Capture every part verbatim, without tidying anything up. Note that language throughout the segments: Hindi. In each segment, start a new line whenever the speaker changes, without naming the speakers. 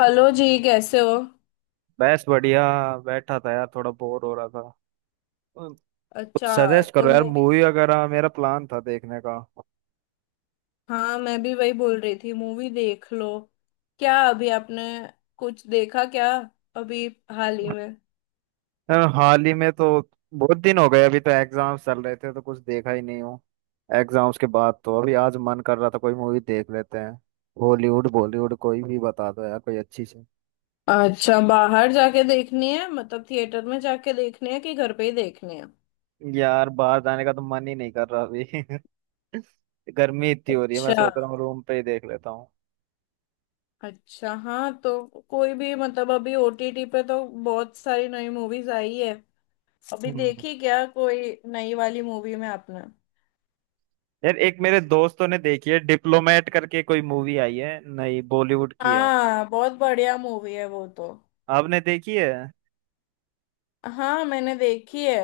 हेलो जी, कैसे हो।
बस बढ़िया। बैठा था यार, थोड़ा बोर हो रहा था। कुछ
अच्छा,
सजेस्ट
तो
करो यार,
मूवी।
मूवी वगैरह मेरा प्लान था देखने का।
हाँ, मैं भी वही बोल रही थी, मूवी देख लो। क्या अभी आपने कुछ देखा क्या, अभी, हाल ही में?
यार हाल ही में तो बहुत दिन हो गए, अभी तो एग्जाम्स चल रहे थे तो कुछ देखा ही नहीं हूँ। एग्जाम्स के बाद तो अभी आज मन कर रहा था कोई मूवी देख लेते हैं। हॉलीवुड बॉलीवुड कोई भी बता दो यार, कोई अच्छी सी।
अच्छा, बाहर जाके देखनी है मतलब थिएटर में जाके देखनी है कि घर पे ही देखनी है?
यार बाहर जाने का तो मन ही नहीं कर रहा अभी। गर्मी इतनी हो रही है, मैं
अच्छा।
सोच रहा हूँ रूम पे ही देख लेता हूँ।
अच्छा, हाँ तो कोई भी मतलब अभी ओटीटी पे तो बहुत सारी नई मूवीज आई है। अभी
हम्म।
देखी क्या कोई नई वाली मूवी में आपने?
यार एक मेरे दोस्तों ने देखी है, डिप्लोमेट करके कोई मूवी आई है, नहीं बॉलीवुड की है।
हाँ, बहुत बढ़िया मूवी है वो तो।
आपने देखी है?
हाँ, मैंने देखी है।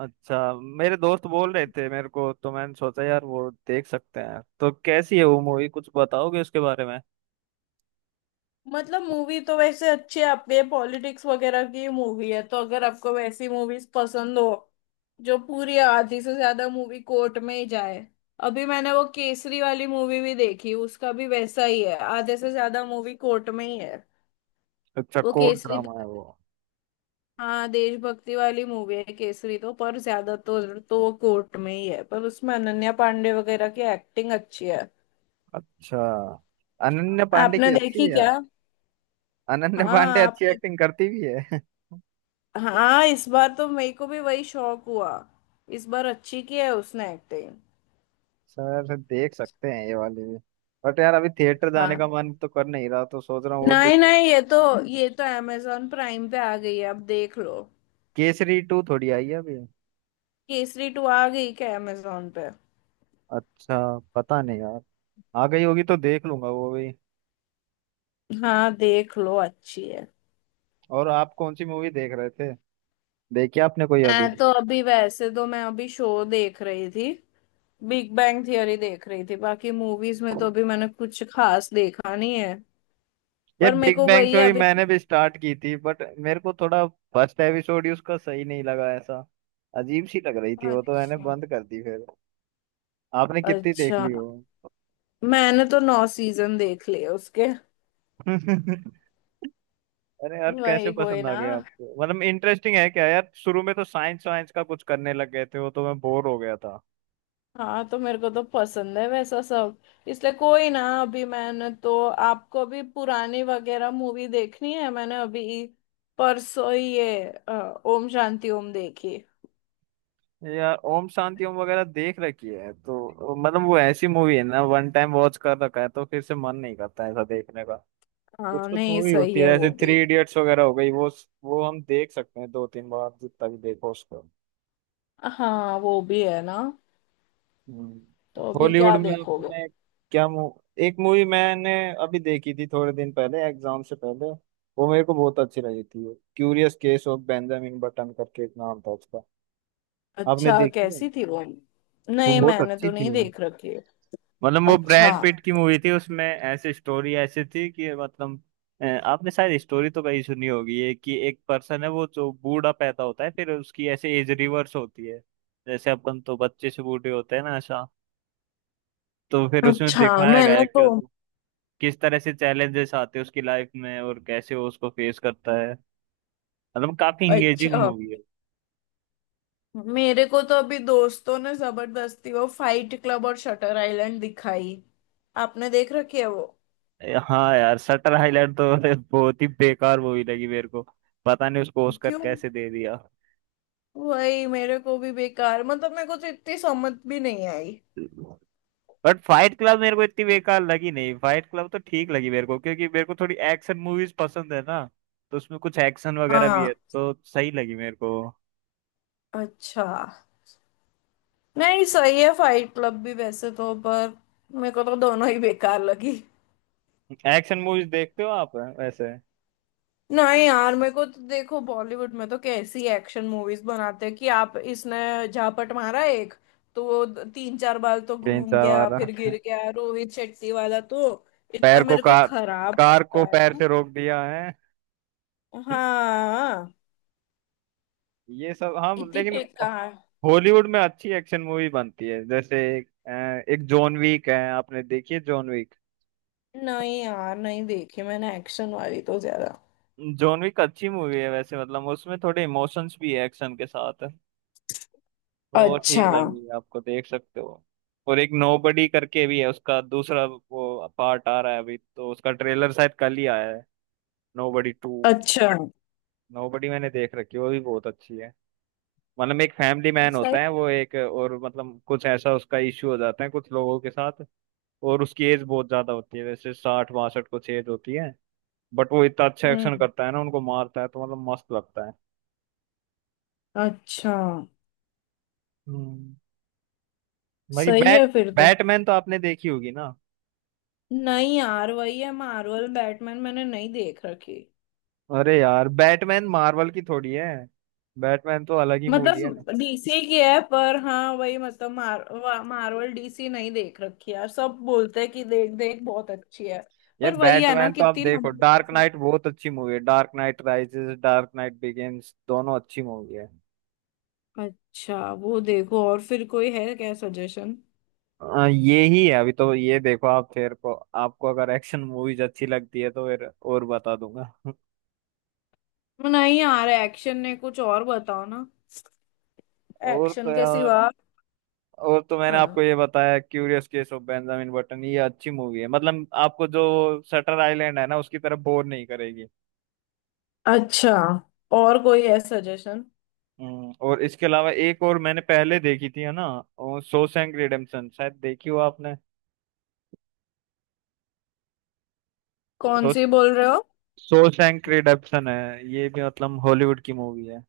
अच्छा। मेरे दोस्त बोल रहे थे मेरे को, तो मैंने सोचा यार वो देख सकते हैं। तो कैसी है वो मूवी, कुछ बताओगे उसके बारे में?
मतलब मूवी तो वैसे अच्छी है, आपके पॉलिटिक्स वगैरह की मूवी है तो अगर आपको वैसी मूवीज पसंद हो। जो पूरी आधी से ज्यादा मूवी कोर्ट में ही जाए। अभी मैंने वो केसरी वाली मूवी भी देखी, उसका भी वैसा ही है, आधे से ज्यादा मूवी कोर्ट में ही है।
अच्छा,
वो
कोर्ट
केसरी
ड्रामा
तो
है वो?
हाँ, देशभक्ति वाली मूवी है केसरी तो, पर ज्यादा तो तो वो कोर्ट में ही है, पर उसमें अनन्या पांडे वगैरह की एक्टिंग अच्छी है।
अच्छा। अनन्या पांडे
आपने
की अच्छी
देखी
है यार?
क्या?
अनन्या पांडे
हाँ,
अच्छी
आपने।
एक्टिंग करती भी है।
हाँ, इस बार तो मेरे को भी वही शौक हुआ। इस बार अच्छी की है उसने एक्टिंग।
सर, देख सकते हैं ये वाली भी। बट यार अभी थिएटर जाने का
हाँ,
मन तो कर नहीं रहा, तो सोच रहा हूँ वो
नहीं
डिप
नहीं, ये तो। ये तो अमेजोन प्राइम पे आ गई है, अब देख लो।
केसरी टू थोड़ी आई है अभी?
केसरी टू आ गई क्या अमेजोन पे?
अच्छा, पता नहीं यार। आ गई होगी तो देख लूंगा वो भी।
हाँ देख लो, अच्छी है।
और आप कौन सी मूवी देख रहे थे? देखी आपने कोई अभी?
मैं तो अभी वैसे तो मैं अभी शो देख रही थी। बिग बैंग थियरी देख रही थी, बाकी मूवीज में तो अभी मैंने कुछ खास देखा नहीं है।
ये
पर मेरे
बिग
को
बैंग
वही है
थ्योरी
अभी।
मैंने भी स्टार्ट की थी, बट मेरे को थोड़ा फर्स्ट एपिसोड ही उसका सही नहीं लगा, ऐसा अजीब सी लग रही थी वो, तो मैंने
अच्छा।
बंद कर दी फिर। आपने कितनी देख
अच्छा,
ली वो?
मैंने तो नौ सीजन देख लिए उसके।
अरे यार, कैसे
वही, कोई
पसंद आ
ना।
गया आपको? मतलब इंटरेस्टिंग है क्या यार? शुरू में तो साइंस वाइंस का कुछ करने लग गए थे, वो तो मैं बोर हो गया था।
हाँ तो मेरे को तो पसंद है वैसा सब। इसलिए, कोई ना, अभी मैंने तो आपको भी पुरानी वगैरह मूवी देखनी है। मैंने अभी परसों ही ये अ, ओम शांति ओम देखी।
यार ओम शांति ओम वगैरह देख रखी है तो मतलब, वो ऐसी मूवी है ना, वन टाइम वॉच कर रखा है तो फिर से मन नहीं करता ऐसा देखने का। कुछ
हाँ,
कुछ
नहीं
मूवी
सही
होती
है
है
वो
जैसे
भी।
थ्री इडियट्स वगैरह हो गई वो। वो हम देख सकते हैं दो तीन बार, जितना भी देखो उसको।
हाँ वो भी है ना।
हम्म।
तो अभी
हॉलीवुड
क्या
में
देखोगे?
आपने? क्या मू... एक मूवी मैंने अभी देखी थी थोड़े दिन पहले, एग्जाम से पहले। वो मेरे को बहुत अच्छी लगी थी, Curious Case of Benjamin Button करके एक नाम था उसका। आपने
अच्छा,
देखी है?
कैसी थी वो?
वो
नहीं,
बहुत
मैंने
अच्छी
तो
थी
नहीं
वो।
देख रखी है।
मतलब वो
अच्छा।
ब्रैड पिट की मूवी थी, उसमें ऐसी स्टोरी ऐसी थी कि मतलब, अ, आपने शायद स्टोरी तो कहीं सुनी होगी, ये कि एक पर्सन है वो जो बूढ़ा पैदा होता है, फिर उसकी ऐसे एज रिवर्स होती है। जैसे अपन तो बच्चे से बूढ़े होते हैं ना, ऐसा। तो फिर उसमें
अच्छा।
दिखाया गया
मैंने
है
तो
कि किस तरह से चैलेंजेस आते हैं उसकी लाइफ में, और कैसे वो उसको फेस करता है। मतलब काफी इंगेजिंग
अच्छा
मूवी है।
मेरे को तो अभी दोस्तों ने जबरदस्ती वो फाइट क्लब और शटर आइलैंड दिखाई। आपने देख रखी है वो?
ए, हाँ यार, शटर आइलैंड तो बहुत ही बेकार मूवी लगी मेरे को। पता नहीं उसको ऑस्कर
क्यों?
कैसे दे दिया।
वही मेरे को भी बेकार, मतलब मेरे को तो इतनी समझ भी नहीं आई।
बट फाइट क्लब मेरे को इतनी बेकार लगी नहीं, फाइट क्लब तो ठीक लगी मेरे को, क्योंकि मेरे को थोड़ी एक्शन मूवीज पसंद है ना। तो उसमें कुछ एक्शन वगैरह भी है
हाँ।
तो सही लगी मेरे को।
अच्छा। नहीं सही है फाइट क्लब भी वैसे तो, पर मेरे को तो दोनों ही बेकार लगी।
एक्शन मूवीज देखते हो आप वैसे?
नहीं यार, मेरे को तो देखो बॉलीवुड में तो कैसी एक्शन मूवीज बनाते हैं कि आप, इसने झापट मारा एक, तो वो द- तीन चार बार तो
तीन
घूम
चार
गया
वाला।
फिर गिर गया, रोहित शेट्टी वाला तो। इतना
पैर को
मेरे को
कार
खराब
कार
लगता
को
है
पैर
ना।
से रोक दिया है।
हाँ।
ये सब, हाँ
इतनी
लेकिन
बेकार।
हॉलीवुड में अच्छी एक्शन मूवी बनती है, जैसे एक, अ, एक जॉन विक है। आपने देखी है जॉन विक?
नहीं यार, नहीं देखी मैंने एक्शन वाली तो ज्यादा।
जॉन विक अच्छी मूवी है वैसे, मतलब उसमें थोड़े इमोशंस भी है एक्शन के साथ। वो ठीक
अच्छा।
लगेगी आपको, देख सकते हो। और एक नोबडी करके भी है, उसका दूसरा वो पार्ट आ रहा है अभी, तो उसका ट्रेलर शायद कल ही आया है। Nobody two.
अच्छा।
नोबडी मैंने देख रखी है, वो भी बहुत अच्छी है। मतलब एक फैमिली मैन
सही।
होता है वो, एक और मतलब कुछ ऐसा उसका इश्यू हो जाता है कुछ लोगों के साथ। और उसकी एज बहुत ज्यादा होती है, जैसे साठ बासठ कुछ एज होती है। बट वो इतना अच्छा एक्शन
हम्म।
करता है ना, उनको मारता है तो मतलब मस्त लगता है।
अच्छा।
हम्म। बाकी,
सही
बैट
है फिर तो।
बैटमैन तो आपने देखी होगी ना?
नहीं यार, वही है, मार्वल बैटमैन मैंने नहीं देख रखी।
अरे यार, बैटमैन मार्वल की थोड़ी है। बैटमैन तो अलग ही मूवी है।
मतलब डीसी की है, पर हाँ वही मतलब मार, वा- मार्वल डीसी नहीं देख रखी है यार, सब बोलते हैं कि देख देख बहुत अच्छी है।
यार
पर वही है ना,
बैटमैन तो आप
कितनी
देखो,
लंबी है
डार्क
सब।
नाइट बहुत अच्छी मूवी है, Dark Knight Rises, Dark Knight Begins, दोनों अच्छी मूवी है।
अच्छा, वो देखो। और फिर कोई है क्या सजेशन?
आ, ये ही है अभी तो, ये देखो आप फिर को। आपको अगर एक्शन मूवीज अच्छी लगती है तो फिर और बता दूंगा।
नहीं यार, एक्शन ने कुछ और बताओ ना,
और तो
एक्शन के
यार,
सिवा।
और तो मैंने आपको
हाँ।
ये बताया Curious Case of Benjamin Button, ये अच्छी मूवी है, मतलब आपको जो शटर आइलैंड है ना उसकी तरफ बोर नहीं करेगी।
अच्छा, और कोई है सजेशन?
हम्म, और इसके अलावा एक और मैंने पहले देखी थी है ना, और शॉशैंक रिडेम्पशन शायद देखी हो आपने?
कौन
शॉश
सी बोल रहे हो?
शॉशैंक रिडेम्पशन है ये भी, मतलब हॉलीवुड की मूवी है।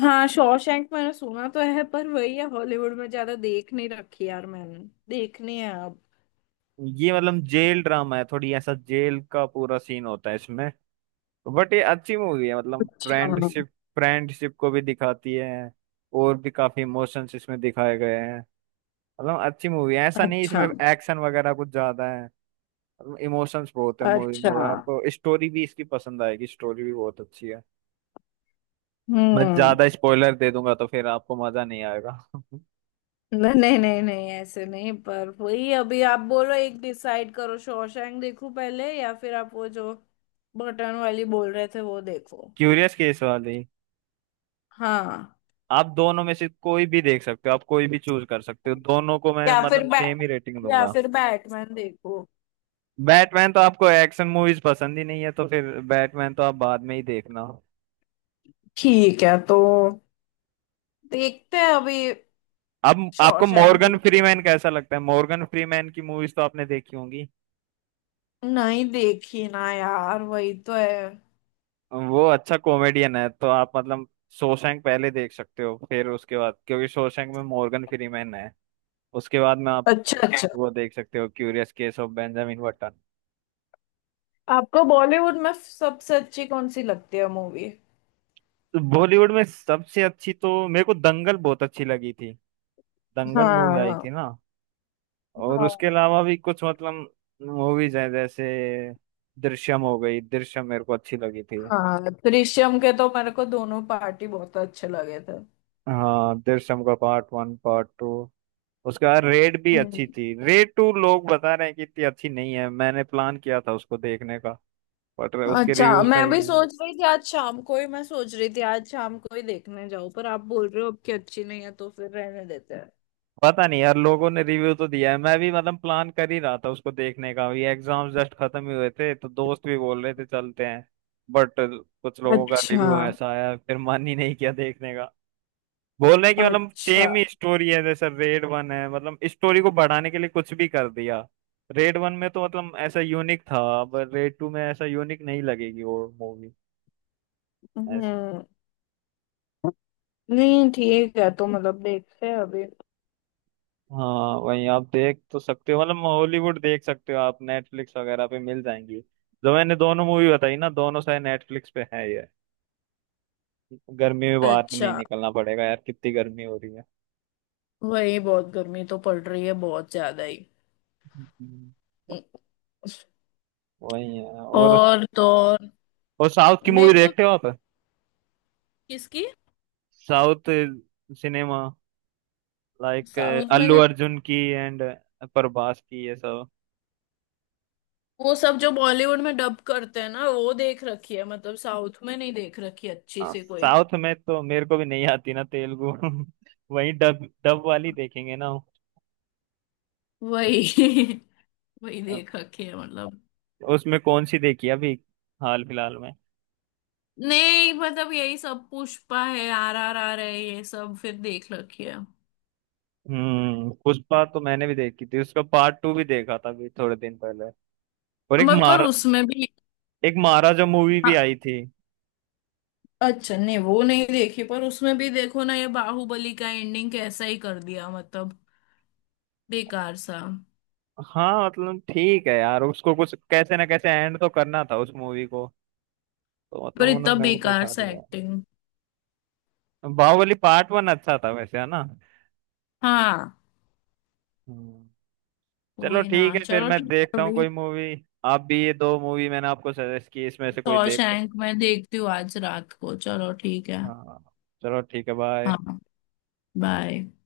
हाँ, शॉशैंक मैंने सुना तो है, पर वही है, हॉलीवुड में ज्यादा देख नहीं रखी यार मैंने। देखनी है अब।
ये मतलब जेल ड्रामा है थोड़ी, ऐसा जेल का पूरा सीन होता है इसमें। बट ये अच्छी मूवी है, मतलब
अच्छा।
फ्रेंडशिप फ्रेंडशिप को भी दिखाती है। और भी काफी इमोशंस इसमें दिखाए गए हैं। मतलब अच्छी मूवी है, ऐसा नहीं इसमें
अच्छा।
एक्शन वगैरह कुछ ज्यादा है। मतलब इमोशंस बहुत है मूवी में,
अच्छा।
और आपको स्टोरी भी इसकी पसंद आएगी, स्टोरी भी बहुत अच्छी है। मैं
हम्म।
ज्यादा स्पॉइलर दे दूंगा तो फिर आपको मजा नहीं आएगा।
नहीं नहीं नहीं नहीं, ऐसे नहीं, पर वही अभी आप बोलो, एक डिसाइड करो, शॉशैंक देखूं पहले या फिर आप वो जो बटन वाली बोल रहे थे वो देखो?
क्यूरियस केस वाली।
हाँ।
आप दोनों में से कोई भी देख सकते हो, आप कोई भी चूज कर सकते हो, दोनों को मैं
या फिर
मतलब
बैट
सेम ही रेटिंग
या
दूंगा।
फिर बैटमैन देखो।
बैटमैन तो आपको एक्शन मूवीज पसंद ही नहीं है तो फिर, बैटमैन तो आप बाद में ही देखना।
ठीक है तो, देखते हैं अभी।
अब आपको
शॉशैंक
मॉर्गन
देखते।
फ्रीमैन कैसा लगता है? मॉर्गन फ्रीमैन की मूवीज तो आपने देखी होंगी।
नहीं देखी ना यार, वही तो है।
वो अच्छा कॉमेडियन है, तो आप मतलब शोशैंक पहले देख सकते हो, फिर उसके बाद क्योंकि शोशैंक में मॉर्गन फ्रीमैन है उसके बाद में
अच्छा अच्छा।
वो देख सकते हो Curious Case of Benjamin Button.
आपको बॉलीवुड में सबसे अच्छी कौन सी लगती है मूवी?
बॉलीवुड में सबसे अच्छी तो मेरे को दंगल बहुत अच्छी लगी थी। दंगल मूवी आई
हाँ।
थी ना? और उसके
हाँ।
अलावा भी कुछ मतलब मूवीज हैं, जैसे दृश्यम हो गई, दृश्यम मेरे को अच्छी लगी थी।
हाँ, दृश्यम के तो मेरे को दोनों पार्टी बहुत अच्छे लगे थे।
हाँ, दृश्यम का पार्ट वन, पार्ट टू। उसके बाद रेड भी
हम्म।
अच्छी थी। रेड टू लोग बता रहे हैं कि इतनी अच्छी नहीं है, मैंने प्लान किया था उसको देखने का, बट उसके
अच्छा,
रिव्यू
मैं
सही
भी
नहीं।
सोच रही थी आज शाम को ही, मैं सोच रही थी आज शाम को ही देखने जाऊं, पर आप बोल रहे हो अब की अच्छी नहीं है तो फिर रहने देते हैं।
पता नहीं यार, लोगों ने रिव्यू तो दिया है, मैं भी मतलब प्लान कर ही रहा था उसको देखने का, ये एग्जाम जस्ट खत्म ही हुए थे तो दोस्त भी बोल रहे थे चलते हैं। बट कुछ लोगों का
अच्छा।
रिव्यू ऐसा आया, फिर मन ही नहीं किया देखने का। बोल रहे हैं कि मतलब
अच्छा।
सेम ही स्टोरी है जैसे रेड वन है, मतलब स्टोरी को बढ़ाने के लिए कुछ भी कर दिया। रेड वन में तो मतलब ऐसा यूनिक था, अब रेड टू में ऐसा यूनिक नहीं लगेगी वो मूवी, ऐसी।
हम्म। नहीं ठीक है, तो मतलब देखते हैं अभी।
हाँ वही, आप देख तो सकते हो मतलब, हॉलीवुड देख सकते हो आप, नेटफ्लिक्स वगैरह पे मिल जाएंगी। जो मैंने दोनों मूवी बताई ना, दोनों शायद नेटफ्लिक्स पे है ये। गर्मी में बाहर भी
अच्छा।
नहीं निकलना पड़ेगा, यार कितनी गर्मी हो रही है।
वही बहुत गर्मी तो पड़ रही है, बहुत ज्यादा ही।
हम्म। वही है और
और तो और।
और साउथ की मूवी
मेरे को।
देखते हो आप?
किसकी?
साउथ सिनेमा, लाइक
साउथ में
अल्लू
नहीं।
अर्जुन की एंड प्रभास की ये सब।
वो सब जो बॉलीवुड में डब करते हैं ना वो देख रखी है, मतलब साउथ में नहीं देख रखी अच्छी
हाँ,
से कोई।
साउथ में तो मेरे को भी नहीं आती ना तेलुगु। वही डब डब वाली देखेंगे ना।
वही वही देख रखी है मतलब।
उसमें कौन सी देखी अभी, हाल फिलहाल में?
नहीं मतलब, यही सब पुष्पा है, आर आर आर है, ये सब फिर देख रखी है।
हम्म पुष्पा तो मैंने भी देखी थी, उसका पार्ट टू भी देखा था अभी थोड़े दिन पहले। और एक
मत पर
मार
उसमें भी।
एक महाराजा मूवी भी
हाँ।
आई थी।
अच्छा नहीं, वो नहीं देखी, पर उसमें भी देखो ना ये बाहुबली का एंडिंग कैसा ही कर दिया मतलब, बेकार सा।
हाँ, मतलब ठीक है यार, उसको कुछ कैसे ना कैसे एंड तो करना था उस मूवी को, तो मतलब
पर इतना
उन्होंने वो
बेकार
दिखा
सा
दिया।
एक्टिंग।
बाहुबली पार्ट वन अच्छा था वैसे, है ना?
हाँ।
हम्म। चलो
वही ना।
ठीक है, फिर
चलो
मैं
ठीक है
देखता हूँ
अभी।
कोई मूवी। आप भी, ये दो मूवी मैंने आपको सजेस्ट की इसमें से कोई देख सकते।
शॉशैंक मैं देखती हूँ आज रात को, चलो ठीक है।
हाँ, चलो ठीक है, बाय।
हाँ। बाय।